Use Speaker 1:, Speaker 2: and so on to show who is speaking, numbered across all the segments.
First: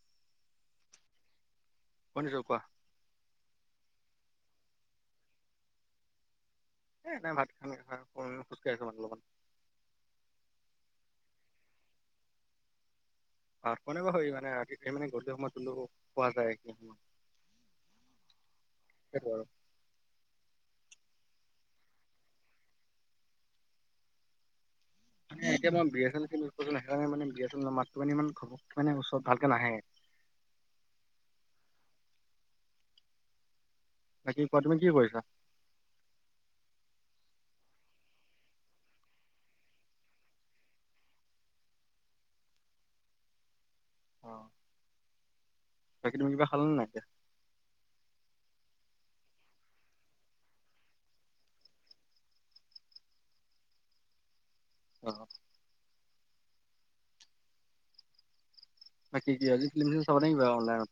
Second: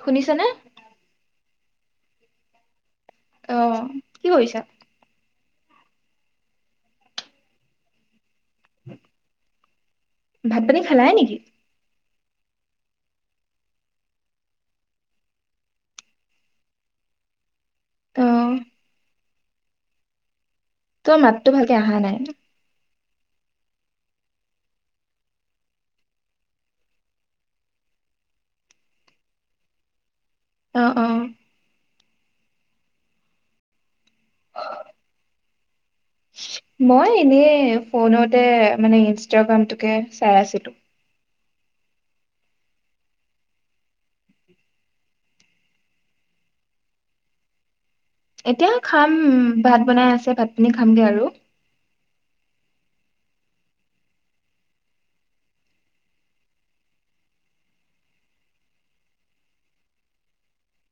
Speaker 1: শুনিছ নে?
Speaker 2: শুনিচো কোৱা।
Speaker 1: আহ কি কৰিছা?
Speaker 2: এ নাই ভাত পানী খো-
Speaker 1: ভাত পানী খালাইে নেকি?
Speaker 2: অ কোনে বা হয় মানে আ মানে গধূলি সময় হ'লেও পোৱা যায়।
Speaker 1: উম
Speaker 2: সেইটো আৰু
Speaker 1: তো মাতটো ভালকে অহা নাই।
Speaker 2: মানে এতিয়া মই বি এছ এল কৰিলোঁ। সেইকাৰণে মানে বি এছ এল মাতটো পানি ইমান মানে ওচৰত ভালকে নাহে।
Speaker 1: অ অ
Speaker 2: বাকি কোৱা তুমি কি কৰিছা?
Speaker 1: মই এনেই ফোনতে মানে ইনষ্টাগ্ৰামটোকে চাই আছিলোঁ।
Speaker 2: অ বাকী তুমি কিবা খালানে নাই এতিয়া।
Speaker 1: এতিয়া খাম ভাত বনাই আছে ভাত পিনী খামগে আৰু।
Speaker 2: অ বাকী কিয়াজি ফিলিম নি চাবা অনলাইনত।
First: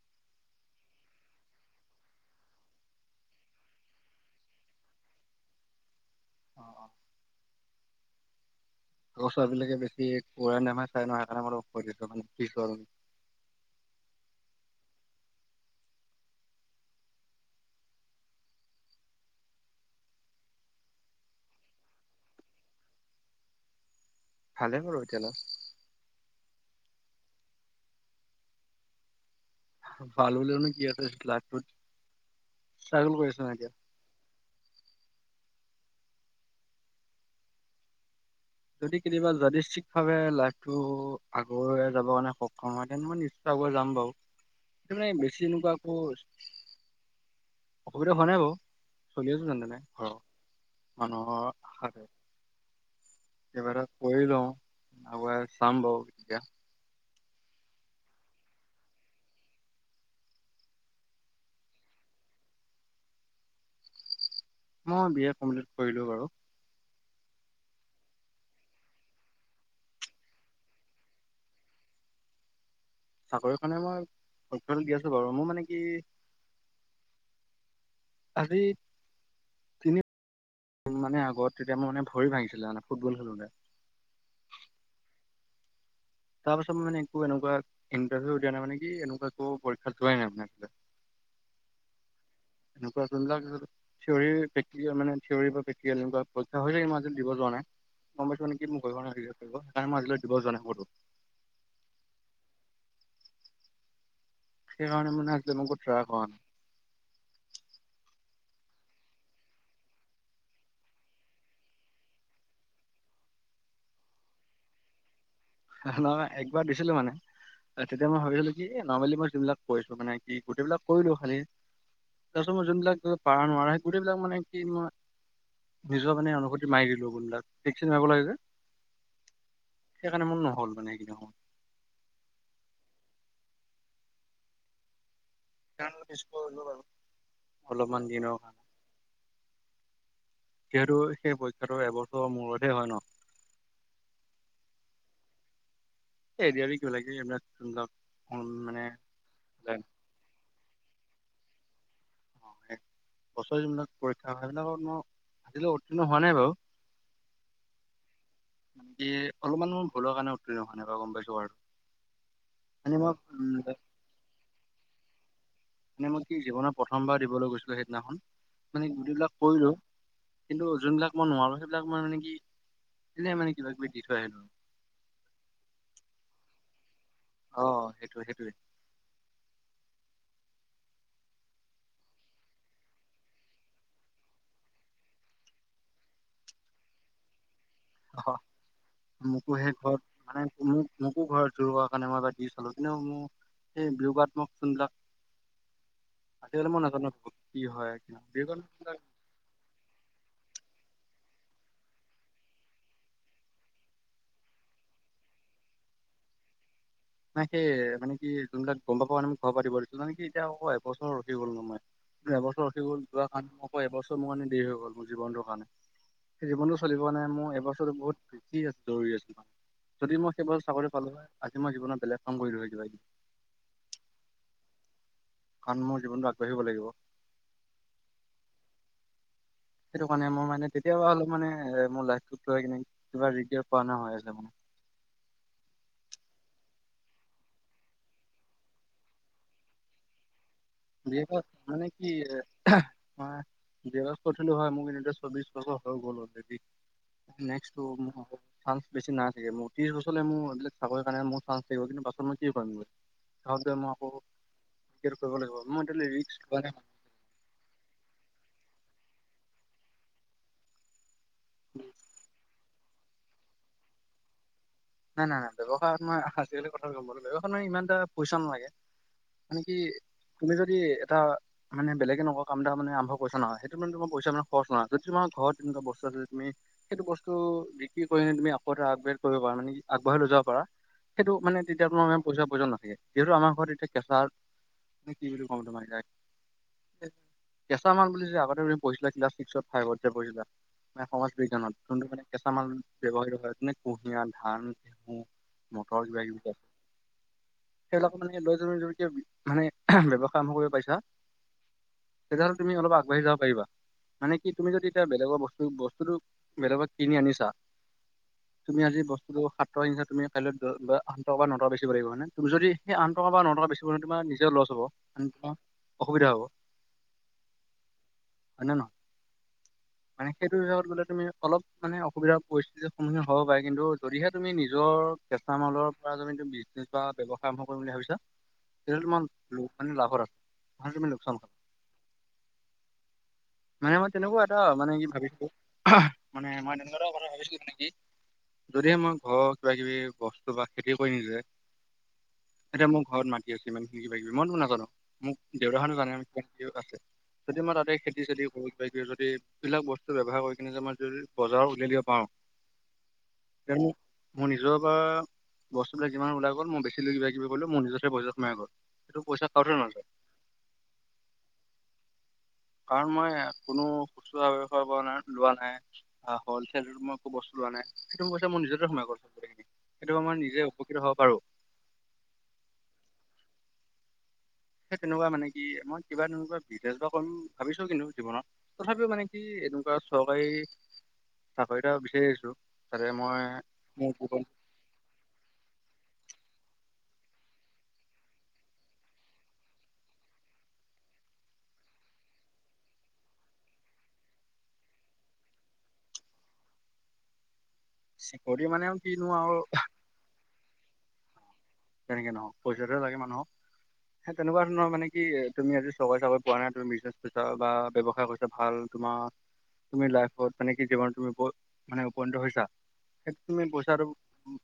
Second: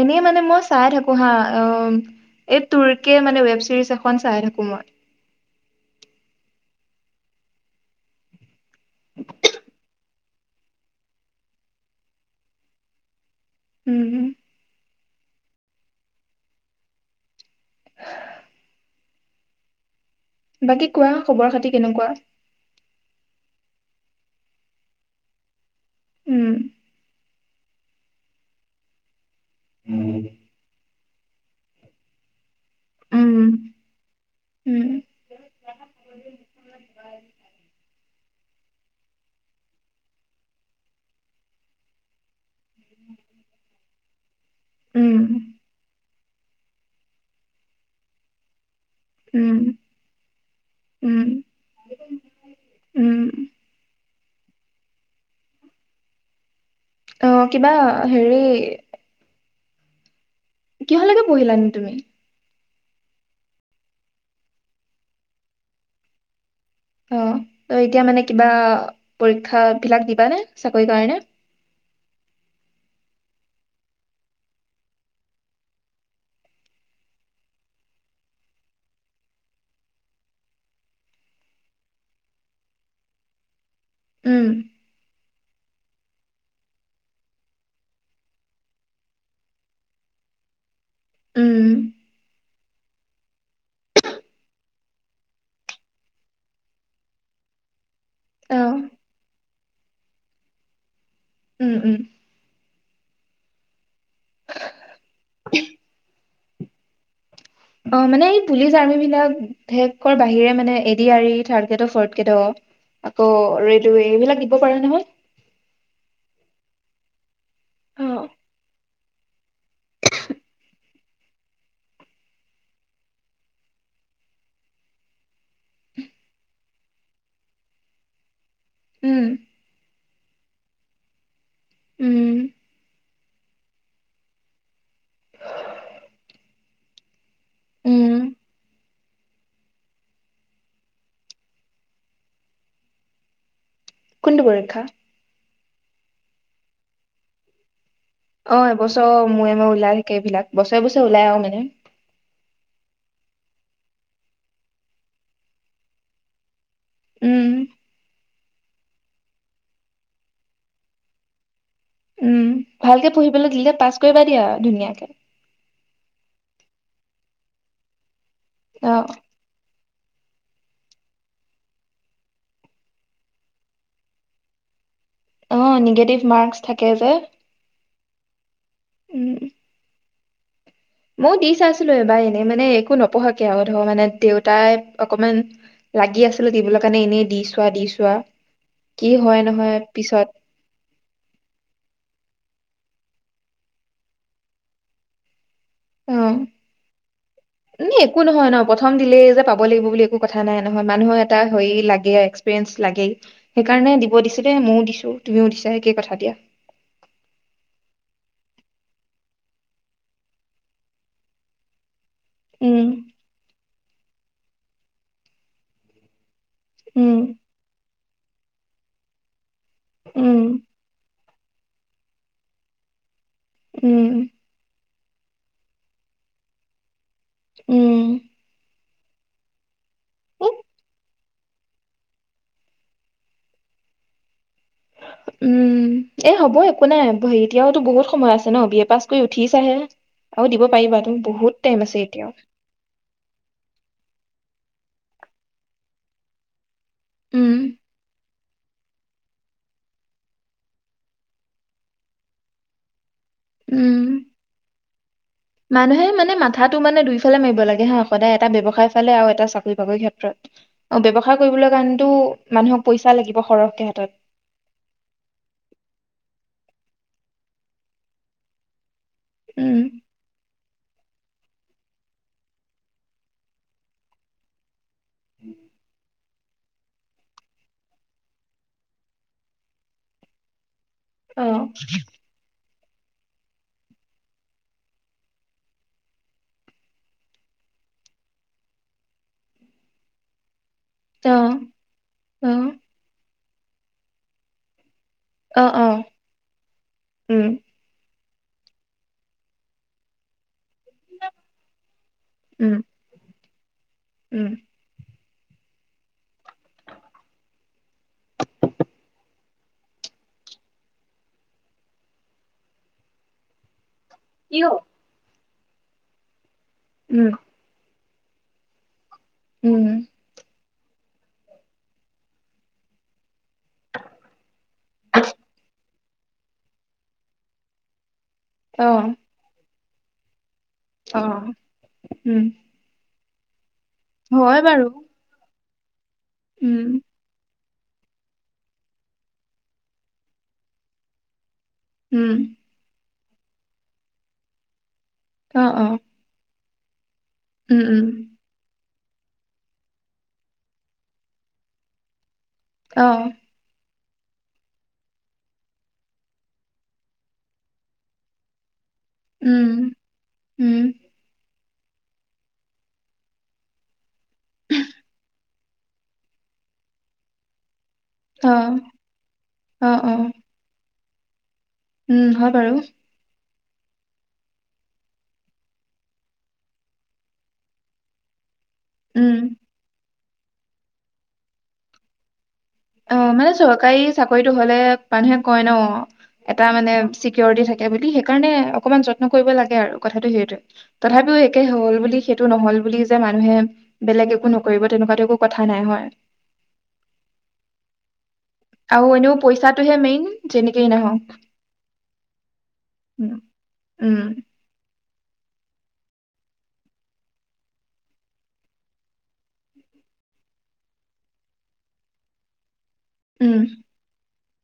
Speaker 1: এনে মানে মই চাই থাকোঁ হা মানে ৱেব চিৰিজ এখন চাই থাকোঁ মই।
Speaker 2: অ অ গচৰা বিলাকে বেছি ওৰানামই চাই নহয় সেইকাণে মোৰটো অফ কৰি দিছোঁ পিছল
Speaker 1: উম হম বাকী কোৱা খবৰ খাতি কেনেকুৱা?
Speaker 2: ভালে বাৰু এতিয়া অলপ।
Speaker 1: উম
Speaker 2: ভাল বুলিনো কি আছে। তালাক বোৰ [unintelligible] কৰিছ নাই
Speaker 1: উম,
Speaker 2: এতিয়া।
Speaker 1: উম, [inaudible]
Speaker 2: যদি কেতিয়াবা যদি চিক ভাৱে লাইফটো আগুৱাই যাব কাৰণে- কমাতেন বোৰ ইউচ কৰাব যাম বাৰু কিন্তু
Speaker 1: উম,
Speaker 2: বেছি এনেকুৱা আকৌ অসুবিধা হোৱা নাই বাৰু। চলি আছোঁ
Speaker 1: উম,
Speaker 2: যেনেতেনে ঘৰৰ
Speaker 1: উম,
Speaker 2: মানুহৰ আশাতে।
Speaker 1: উম
Speaker 2: এইবাৰ কৰি লওঁ আগুৱাই চাম বাৰু এতিয়া।
Speaker 1: অ কিবা হেৰি। কিহলৈকে পঢ়িলানো তুমি।
Speaker 2: মই বি এ কমপ্লিট কৰিলোঁ বাৰু।
Speaker 1: অ ত এতিয়া মানে কিবা পৰীক্ষা বিলাক দিবা নে চাকৰি কাৰনে।
Speaker 2: চাকৰিকানে মই কমপেলেন দি আছোঊ বাৰু মোৰ মানে কি। আজি তিনি মানে আগত তেতিয়া মই মানে ভৰি-ভাঙিছিলে মানে ফুটবল খেলোতে,
Speaker 1: উম',
Speaker 2: তাৰ পাছত মানে একো এনেকুৱা ইণ্টাৰভিউ দিয়া নাই মানে। কি এনেকুৱা একো পৰীক্ষা যোৱাই নাই মানে আ।
Speaker 1: উম
Speaker 2: এনেকুৱা যোনবিলাক থিৱৰি মানে থিৱৰি বা প্ৰেকটিকেল পৰীক্ষা হৈ থাকে ইমান আজি লেকে দিব যোৱা নাই।
Speaker 1: অ
Speaker 2: [unintelligible] সকাৰ মাজ লৈ দিব জাই সতটো [unintelligible]
Speaker 1: উম-উম
Speaker 2: সেইকাৰণে মান একদ মক ্ৰাক হ নাই [unintelligible]
Speaker 1: অ মানে এই পুলিচ আৰ্ম বিলাকে বাহিৰে মানে এ ডি আ ই থ্ৰাড গ্ৰেড ফ গ্ৰেড আকৌ ৰে এইবিলাক দিব পাৰা নহয় ৷
Speaker 2: নহয় একবাৰ দিছিলো মানে
Speaker 1: অ
Speaker 2: তেতিয়া মই ভাবিছিলো কি এ নৰ্মেলি মই যোনবিলাক কৈছো মানে কি গোটেইবিলাক কৰিলো খালি তাৰপিছত মই যোনবিলাক পাৰা নোৱাৰা স গোটেইবিলাক মানে কি মই নিজৰ মানে অনুভূতি মাৰি দিলোনাকাৰ লাগে যে
Speaker 1: উম
Speaker 2: নে মো নহ'ল মানে সেখেনি সময়ত ৷
Speaker 1: উম
Speaker 2: ছ অলপমান
Speaker 1: উম
Speaker 2: দিনৰ কাৰণে [unintelligible] যিহেতু সেই পৰীক্ষাটো এবছৰৰ মূৰতহে হয় ন?
Speaker 1: কোনতো পৰীক্ষা?
Speaker 2: এডিআৰই কিবাকিবি এইবিলাক যোনবিলাক উম,
Speaker 1: অ
Speaker 2: মানে
Speaker 1: এবছৰ মূৰে ম ওলাই থাকে এইবিলাক বছৰে বছৰে ওলাই আৰু নে উ [unintelligible]
Speaker 2: বছৰিবিলাক পৰীক্ষা সেইবিলাকত মই আজিলৈ উত্তীৰ্ণ হোৱা নাই বাৰু [unintelligible]
Speaker 1: উম
Speaker 2: বাকী অলপমান মো ভূলৰ কাৰণে উত্তীৰ্ণ হোৱা নাই বাৰু গম পাইছো আৰু
Speaker 1: উম
Speaker 2: মানে
Speaker 1: ভালকে
Speaker 2: মই
Speaker 1: পঢ়িবলৈ
Speaker 2: উম,
Speaker 1: দিলে পাছ কৰিবা দিয়া আৰু ধুনীয়াকে ৷
Speaker 2: মানে মই কি জীৱনত প্ৰথমবাৰ দিবলৈ গৈছিলো সেইদিনাখন মানে
Speaker 1: অ
Speaker 2: গোটেইবিলাক কৰিলো কিন্তু যোনবিলাক মই নোৱাৰো সেইবিলাক মই মানে কি এনে মানে কিবা কিবি দি থৈ আহিলো ৷
Speaker 1: অ নিগেটিভ মাৰ্কছ থাকে যে!
Speaker 2: টো সেইটোৱে ৷
Speaker 1: উম ময় দি চাইছিলো এবাৰ এনেই মানে একো নপঢ়াকে আৰু ধৰ মানে দেউতাই অকমান লাগি আছিলো দিবলৈ কাৰণে এনেই দিছ
Speaker 2: অ মোকো
Speaker 1: নহয়
Speaker 2: সেই ঘৰত
Speaker 1: পিছত
Speaker 2: মানে মোক মোকো ঘৰত জোৰ দিয়া কাৰণে মই এবাৰ দি চালো ৷ এনেও মো সেই বিয়োগাত্মক যোনবিলাক
Speaker 1: অ
Speaker 2: আজিকালি মই নাজানো কি
Speaker 1: ন
Speaker 2: হয় কি
Speaker 1: একো নহয় ন
Speaker 2: বিয়োগাত্মক
Speaker 1: প্ৰথম দিলেই যে পাব লাগিব বুলি একো কথা নাই নহয় মানুহে লাগেই এক্সপ্ৰিয়েছ লাগেই সেইকাৰণে দিব দিছিলেই ময়ও দিছো তুমিও দিছা সেইেই কথা দিয়া ৷
Speaker 2: নাই সেই মানে কি যোনবিলাক গম পাব মানে মোক ঘৰ পাতিব দিনে কি এতিয়া আক এবছৰ ৰৈ গ'ল ন মই ৷ এবছৰ ৰখি
Speaker 1: উম
Speaker 2: গ'ল যোৱা সাত অ এবছৰ মোৰ কাৰণে দেৰি হৈ গ'ল মোৰ জীৱনটোৰ কাৰণে ৷ সে জীৱনটো চলিব
Speaker 1: উম
Speaker 2: কাৰণে মোৰ এইবছৰো বহুত কি আৰি আছোৰ [unintelligible] যদি মই
Speaker 1: উম
Speaker 2: সেইবছৰ চাকৰি পালো হয়! আজি মই জীৱনত। বিলাক কাম হয় কিবা কিবি
Speaker 1: উম
Speaker 2: কাৰণ মোৰ জীৱনটো আগবাঢ়িব লাগিব।
Speaker 1: উম।
Speaker 2: সেইটো কাৰণে মই মানে তেতিয়াবা হলো। মানে মোৰ লাইফতো থৈ পিনে কিবা ৰিতেয়েৰ হোৱা নিচিনা হৈ আছে।।
Speaker 1: উম এ হ'ব একো নাই এতিয়াওতো বহুত সময় আছে ন, বি এ পাছ কৰি উঠি চাহে।
Speaker 2: বিয়ে পছ মানে কি এ? আমাৰ বিযেলক সোধ হয় মোৰ ইনটেজ বিছ বছৰ হৈ গ'ল অলৰেডি
Speaker 1: উম
Speaker 2: নেক্সটো। চান্স বেছি নাই চাগে, মোৰ ত্ৰশ বছৰলে মোৰ এই বিলাক চাকৰিৰ কাৰণে মোৰ চান্স থাকিব। কিন্তু পাছৰ মই কি কৰিম ঘৰত গৈ মই
Speaker 1: উম
Speaker 2: আকৌ বি এ টো কৰিব লাগিব। মই
Speaker 1: মানুহে
Speaker 2: এতিয়া
Speaker 1: মানে
Speaker 2: ৰিস্ক লোৱা নাই
Speaker 1: মাথাতটো মানে দুইফালে মাৰিব লাগে হ সদায় এটা ব্যৱসায়। ব্যৱসায়ৰ ফালে আৰু এটা চাকৰি বাকৰি ক্ষেত্ৰত। ভয় কৰিবলগীয়া কাৰণটো মানুহক। পইচাঁ লাগিব সৰহকৈ হাতত।
Speaker 2: নাই, নাই, নাই ব্যৱসায়ত মই আজিকালি কথা গম পালো ব্যৱসায়ত মই ইমান এটা পইচাঁ নালাগে। মানে কি
Speaker 1: উম
Speaker 2: তুমি যদি। এটা মানে বেলেগে নকৰা কাম এটা মানে আৰম্ভ কৰিছ নহয় সেইটো মানে তোৰ পইচা মান খৰচ নহয়। যদি তোমাৰ ঘৰত এনেকুৱা বস্তু আছে যদি। তুমি সেইটো বস্তু বিক্ৰী কৰি তুমি আকৌ এটা আগব্ৰেড কৰিব পাৰা মানে কি। আগবঢ়াই লৈ যাব পাৰা সেইটো
Speaker 1: অ
Speaker 2: মানে তেতিয়া মোৰ পইচাঁ প্ৰয়োজন নাথাকে। যিহেতু আমাৰ ঘৰত এতিয়া কেঁচা কি বুলি কম, তোমাক এতিয়াই কেঁচা মাল বুলি, আগতে ত পঢ়িছিলা ক্লাছ ছিক্সত ফাইভত যে পঢ়িছিলা। মানে সমাজ
Speaker 1: অ
Speaker 2: বিজ্ঞানত যোনটো মানে
Speaker 1: অ
Speaker 2: কেঁচা মাল ব্যৱহাৰ হয়। মানে কুঁহিয়াৰ ধান।
Speaker 1: অ অ
Speaker 2: মটৰ, কিবা কিবি আছে
Speaker 1: উম
Speaker 2: সেইবিলাক মানে লৈ জৰিয়তেই ব্যয়ৱসায় আৰম্ভ কৰিব। পাইছা তেতিয়াহ'লে
Speaker 1: উম
Speaker 2: তুমি অলপ আগবাঢ়ি যাব পাৰিবা। মানে কি
Speaker 1: উম
Speaker 2: তুমি যদি এতিয়া বেলেগৰ বস্তু। বস্তুতটো বেলেগ কিনি আনিছা, তুমি আজি বস্তুটো তুমি কাইলৈ বা আঠ টকা, ন টকাত বেছি লাগিব হয়নে, তুমি যদি সেই আঠ টকা বা ন টকাত বেছি। নহ'লে তোমাৰ নিজৰে
Speaker 1: কি হ
Speaker 2: লছ হ'ব। অসুবিধা হ'ব।
Speaker 1: উম।
Speaker 2: হয়নে ন
Speaker 1: উম
Speaker 2: মানে সেইটোৰ জেগাত বোলে তুমি অলপ মানে অসুবিধা পৰিস্থিতিৰ সন্মুখীন হ'ব পাৰে কিন্তু যদিহে তুমি নিজৰ কেঁচা মালৰ পৰা যদি তুমি বিজনেচ বা ব্যৱহায় আৰম্ভ কৰিম বুলি ভাবিছা
Speaker 1: অ
Speaker 2: [unintelligible] ওম লাহৰত
Speaker 1: অ উম
Speaker 2: মানে মই তেনেকুৱা এটা
Speaker 1: হয় বাৰু
Speaker 2: মানে কি ভাবিছো হা মানে মই
Speaker 1: উম
Speaker 2: তেনেকুৱা কথা এটা ভাবিছো তেনেকে যদিহে মই ঘৰত কিবা কিবি বস্তু বা খেতি কৰি নিজে
Speaker 1: উম
Speaker 2: এটা মোৰ ঘৰ মানুহ কি আছে ইমানখিনি মইনো নাজানো মোক
Speaker 1: অ
Speaker 2: দেউৰা
Speaker 1: অ
Speaker 2: হান পান ঠিক আছে যদি মই
Speaker 1: উম
Speaker 2: তাতে
Speaker 1: উম
Speaker 2: খেতি চেতি কৰো যদি এইবিলাক বস্তু ব্যৱহাৰ কৰি কিনি যদি মই বজাৰত উলিয়াই দিব পাৰো
Speaker 1: অহ
Speaker 2: উ মোৰ নিজৰ পৰা বস্তুবিলাক যিমান ওলাই গ'ল মই বেছিলৈ কিবা কিবি কৰিলো মোৰ নিজৰে বজা সোমাই গ'ল সেইটো পইচা
Speaker 1: উম
Speaker 2: কাৰোতে নাযায়
Speaker 1: উম
Speaker 2: কাৰণ মই কোনো কুু স খাৰ পৰা নাই লোৱা নাই অ হ'লচেল মই একো বস্তু লোৱা নাই সেইটো কথা
Speaker 1: অ
Speaker 2: মোৰ নিজতে সোমাই গল
Speaker 1: অ অ
Speaker 2: সেইটো আমাৰ নিজে উপকৃত হব পাৰো
Speaker 1: উম হয় বাৰু
Speaker 2: সেই তেনেকুৱা মানে কি মই কিবা তেনেকুৱা বিজনেচ বা কৰিম ভাবিছো কিন্তু জীৱনত তথাপিও মানে
Speaker 1: উম
Speaker 2: কি এনেকুৱা চৰকাৰী চাকৰিটা বিচাৰি আহিছো
Speaker 1: অ মানে চৰকাৰী চাকৰিটো হলে মানুহে কয় ন এটা মানে চিকৰিটি থাকে বুলি সেইকাৰণে অকমান যত্ন কৰিব লাগে আৰু কথাটো সেইটোৱে তথাপিও একে হল বুলি সেইটো নহল বুলি যে মানুহে বেলেগ একো নকৰিব তেনেকুৱাাত একো কথা নাই হয়
Speaker 2: চিকৰটি মানে আৰু
Speaker 1: এনেও
Speaker 2: কিনো আৰু,
Speaker 1: পইচাটোহে মেইন যেনেকেই নহওক,
Speaker 2: তেনেকে নহওক পইচাটোহে লাগে মানুহক,
Speaker 1: উম
Speaker 2: হেই তেনেকুৱা ধৰণৰ মানে, কি তুমি আজি চৰকাৰী চাকৰি পোৱা নাই, তুমি বিজনেছ কৰিছা বা ব্যৱসায় কৰিছা, ভাল তোমাৰ- তুমি লাইফত মানে কি জীৱনত তুমি মানে উপ উপনীত হৈছা। সেই
Speaker 1: উম
Speaker 2: তুমি পইছাটো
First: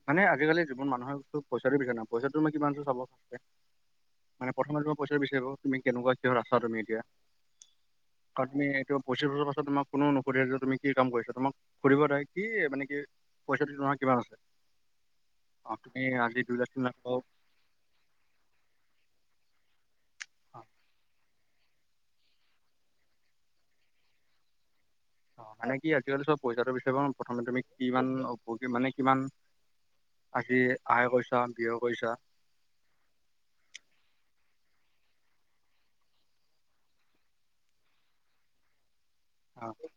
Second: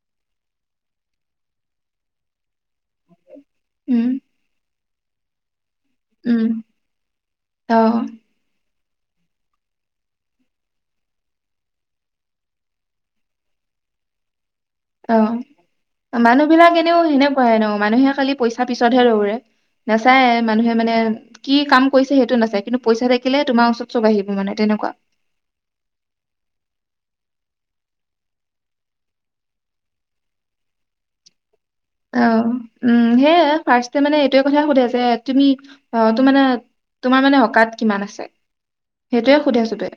Speaker 2: মানে আজিকালি জীৱন মানুহৰ পইচাটোৰ পিছে ন পইচাটোনু কিমান আছে চাব
Speaker 1: উম
Speaker 2: মানে প্ৰথমেতো পইচাটো বিচাৰিব তুমি কেনেকুৱা কিহত
Speaker 1: উম
Speaker 2: আছা তুমি এতিয়া,
Speaker 1: অ
Speaker 2: আৰু তুমি এইটো, পঁচিছ বছৰ পাছত তোমাক কোনো নুসুধে যে, তুমি কি কাম কৰিছাঁ, তোমাক সুধিব দাইক কি মানে কি পইচাটো তোমাৰ কিমান আছে?
Speaker 1: অ
Speaker 2: অ তুমি
Speaker 1: ',
Speaker 2: আজি
Speaker 1: মানুহ
Speaker 2: দুই লাখ
Speaker 1: বিলাক
Speaker 2: তিনি লাখ
Speaker 1: এনেও
Speaker 2: পাও
Speaker 1: সেনেকুৱাই ন মানুহে খালি পইচা পিছতহে দৌৰে। নেচায়ে
Speaker 2: অ
Speaker 1: মানুহে মানে কি কাম কৰিছে সেইটো নেচাই, কিন্তু পইচা থাকিলে তোমাৰ ওচৰত চব আহিব মানে তেনেকুৱা।
Speaker 2: অ, মানে কি' আজিকালি চব পইচাটো বিচাৰিব ন প্ৰথমে তুমি কিমান মানে কিমান আহিল আয় কৰিছা ব্যয় কৰিছা
Speaker 1: অ', উম সেয়াই ফাৰ্ষ্টে মানে এইটো কথা সোধে যে, তুমি আহ ত মানে তোমাৰ মানে অকাত কিমান আছে সেইটোৱে শুধে
Speaker 2: অ
Speaker 1: চবে,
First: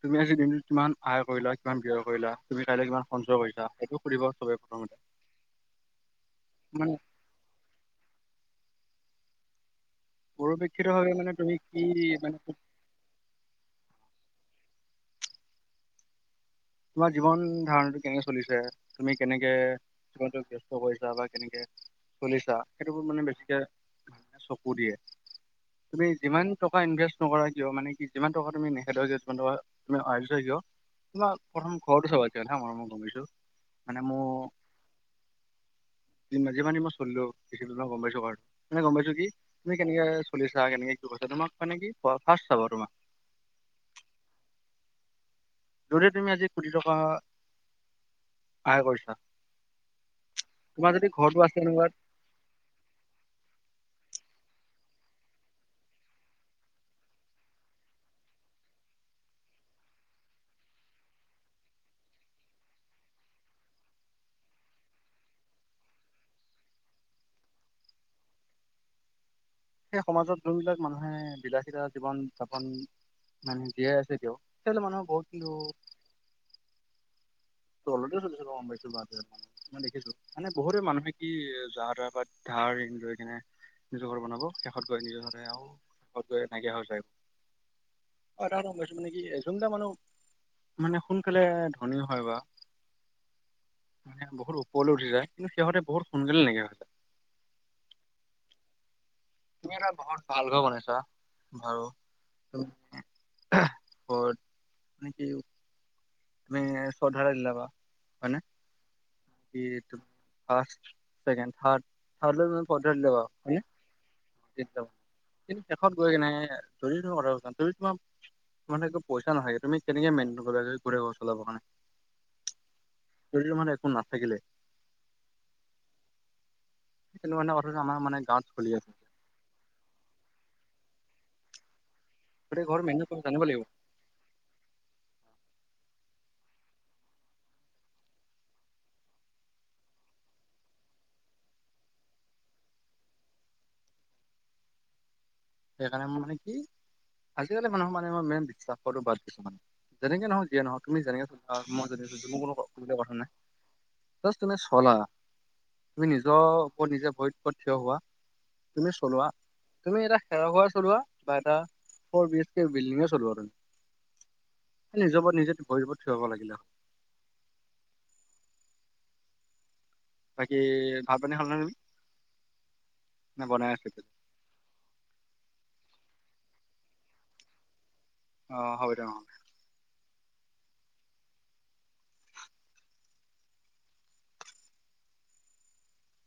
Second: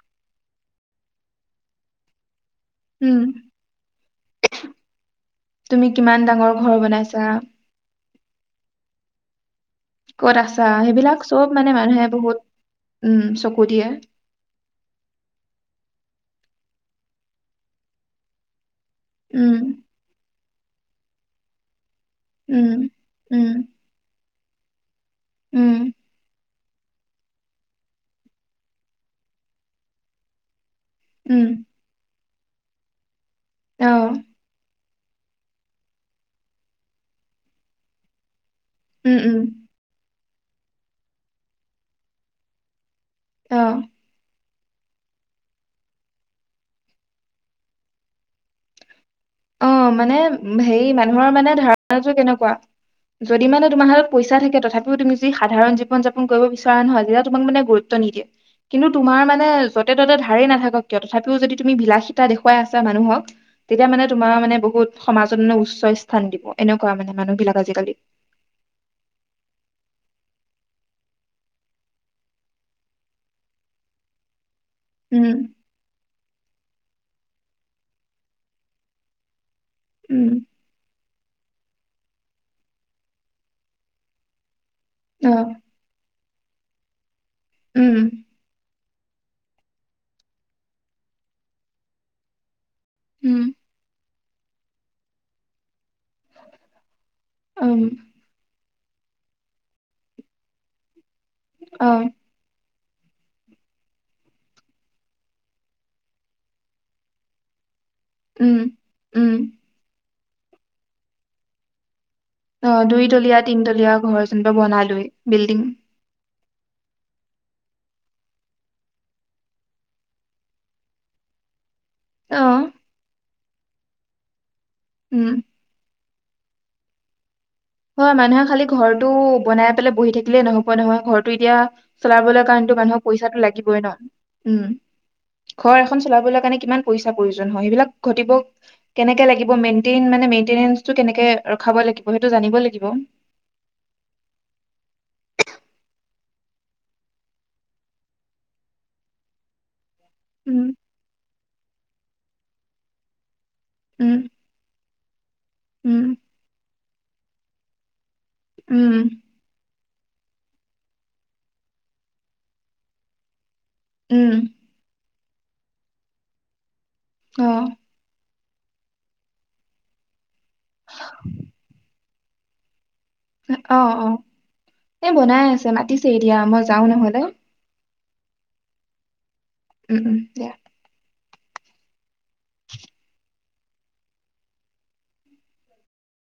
Speaker 2: তুমি, আজি দিনটো কিমান আয় কৰিলা, কিমান ব্যয় কৰিলা। তুমি কাইলৈ কিমান
Speaker 1: উম
Speaker 2: সঞ্চয় কৰিছাঁ, সেইটো সুধিব চবে প্ৰথমতে
Speaker 1: তুমি কিমান ডাঙৰ ঘৰ
Speaker 2: মানে
Speaker 1: বনাইছা ক'ত আছা,
Speaker 2: পৰিপ্ৰেক্ষিত ভাৱে
Speaker 1: সেইবিলাক চব
Speaker 2: তুমি
Speaker 1: মানে
Speaker 2: কি
Speaker 1: মানুহে
Speaker 2: মানে
Speaker 1: বহুত উম, চকু দিয়ে।
Speaker 2: তোমাৰ জীৱন ধাৰণটো কেনেকে চলিছে তুমি কেনেকে,
Speaker 1: উম
Speaker 2: কৰিছা বা কেনেকে চলিচা
Speaker 1: উম
Speaker 2: সেইটো বোৰ মানে
Speaker 1: উম
Speaker 2: বেছিকে, চকু দিয়ে।
Speaker 1: উম
Speaker 2: তুমি যিমান টকা ইনভেষ্ট নকৰা কিয়, মানে কি যিমান টকা তুমি নেখেদাও কিয় যিমান টকা তুমি আজিচা কিয়
Speaker 1: উম
Speaker 2: ঘৰটো চাবা কিয় হা মই গম পাইছোঁ,
Speaker 1: অ
Speaker 2: মানে মো মানে মই চলিলো। [unintelligible] গম পাইছো [unintelligible] মানে গম পাইছোঁ
Speaker 1: উম
Speaker 2: কি,
Speaker 1: উম
Speaker 2: তুমি কেনেকে ফুৰিছা কেনেকে কি কৰিছাঁ তোমাক মানে কি ফাৰ্ষ্ট চাব তোমাক
Speaker 1: আহ
Speaker 2: যদি তুমি আজি কোটি টকা আয় কৰিছা
Speaker 1: অ মানে হেৰি
Speaker 2: তোমাৰ যদি
Speaker 1: মানুহৰ
Speaker 2: ঘৰতো
Speaker 1: মানে
Speaker 2: আছে এনেকুৱাত
Speaker 1: ধাৰণাটো কেনেকুৱা যদি মানে তোমাৰ হাতত পইচা থাকে। তথাপিও তুমি যি সাধাৰণ জীৱন যাপন কৰিব বিচৰা নহয় যেতিয়া তোমাক মানে গুৰুত্ব নিদিয়ে কিন্তু তোমাৰ মানে য'তে ত'তে ধাৰেই নাথাকক কিয় তথাপিও যদি তুমি বিলাসীতা দেখুৱাইছা মানুহক তেতিয়া মানে। তোমাৰ মানে বহুত সমাজত মানে উচ্চ স্থান দিব এনেকুৱা মানে মানুহ বিলাক আজি কালি।
Speaker 2: সেই সমাজত যোনবিলাক মানুহে বিলাসিতা জীৱন যাপন মানে জীয়াই আছে তেওঁক। কালি মানুহৰ
Speaker 1: উম
Speaker 2: বহুত। চলোতে চলিছে মই গম পাইছোঁ ভালকে অলপ। মই দেখিছো
Speaker 1: উম
Speaker 2: মানে বহুতে মানসিক। কি যাৰ তাৰ পৰা ধাৰ লৈ কিনে নিজৰ ঘৰ বনাব। শেষত কৰে নিজৰ
Speaker 1: অ
Speaker 2: কাৰণে আৰু। তো এইটো নাইকিয়া হৈ যায়।
Speaker 1: উম
Speaker 2: আৰু এটা কথা গম পাইছো মানে কি এই জোনকোটা মানুহ মানে সোনকালে ধনী হয় বা।
Speaker 1: উম
Speaker 2: মানে বহুত ওৰলৈ উঠি যায় কিন্ত সিহতে বহুত। সোনকালে নাইকিয়া হয়।
Speaker 1: উম
Speaker 2: তুমি এটা বহুত ভাল ঘৰ বনাইছা। ভাল
Speaker 1: অ
Speaker 2: ঘৰত। তুমি চৰ্ট ঢালাই দিলা বাৰু। মানে
Speaker 1: উম উম
Speaker 2: এইটো। First, second, third. থাৰ্ডলৈ তুমি
Speaker 1: অ
Speaker 2: শ্ৰদ্ধা
Speaker 1: দুই
Speaker 2: দিলা বাৰু
Speaker 1: তলীয়া
Speaker 2: হয়নে
Speaker 1: তিনতলীয়া ঘৰ যেনিবা বনালোৱেই বিল্ডিং।
Speaker 2: তু সেইটোৱেই কথাটো। যদি তোমাৰ মানে একো পইচা নহাকে তুমি কেনেকে মেইনটেইন কৰিবা যে। গোটেই ঘৰ চলাবৰ কাৰণে।
Speaker 1: আহ
Speaker 2: ধৰি লোৱা মানে একো নাথাকিলে?
Speaker 1: উম
Speaker 2: সেইটো মানে কথাটো।
Speaker 1: হয় মানুহে খালি ঘৰটো বনাই পেলাই বহি থাকিলেই নহব। নহয় ঘৰটো এতিয়া। চলাবলৈ
Speaker 2: গোটেই
Speaker 1: কাৰণটো
Speaker 2: ঘৰ
Speaker 1: মানুহৰ
Speaker 2: মেইনটেইন কৰিব
Speaker 1: পইচাটো
Speaker 2: জানিব লাগিব
Speaker 1: লাগিবই ন। উম হয়। এখন চলাব কাৰণে কিমান পইচাৰ প্ৰয়োজন হয় এইবিলাক ঘটিব কেনেকে লাগিব মেনটেইন মানে মেনটেইনেন্চ টো কেনেকে ৰখাব লাগিব সেইটো জানিব। ব লাগিব।
Speaker 2: সেইকাৰণে মই মানে কি আজিকালি মানুহক মানে মই মেইন বিশ্বাস কৰাটো বাদ দিছো মানে। যেনেকে নহ‌ওক যিয়ে
Speaker 1: উম
Speaker 2: নহ‌ওক তুমি যেনেকে থাকা মই যদি মোৰ কোনো ক। কথা নাই।
Speaker 1: উম
Speaker 2: তুমি চলা
Speaker 1: উম
Speaker 2: তুমি নিজৰ। আকৌ নিজে ভৰি ওপৰত থিয় হোৱা। তুমি
Speaker 1: উম
Speaker 2: চলোৱা। তুমি এৰা খেৰ ঘৰ চলোৱা বা এটা ফৰ বিএচ কে বিল্ডিঙ চলোৱা,
Speaker 1: উম
Speaker 2: নিজৰ ওপৰত নিজে ভৰি ওপৰত থিয় হব লাগিলে
Speaker 1: অ
Speaker 2: বাকি ভাত পানী খালা নে নে বনাই
Speaker 1: অ
Speaker 2: আছে?
Speaker 1: অ এই বনাই আছে মাটি। দি দিয়া মই যাও নহ'লে,
Speaker 2: অ হ'ব দে অ।
Speaker 1: উ উম দিয়া।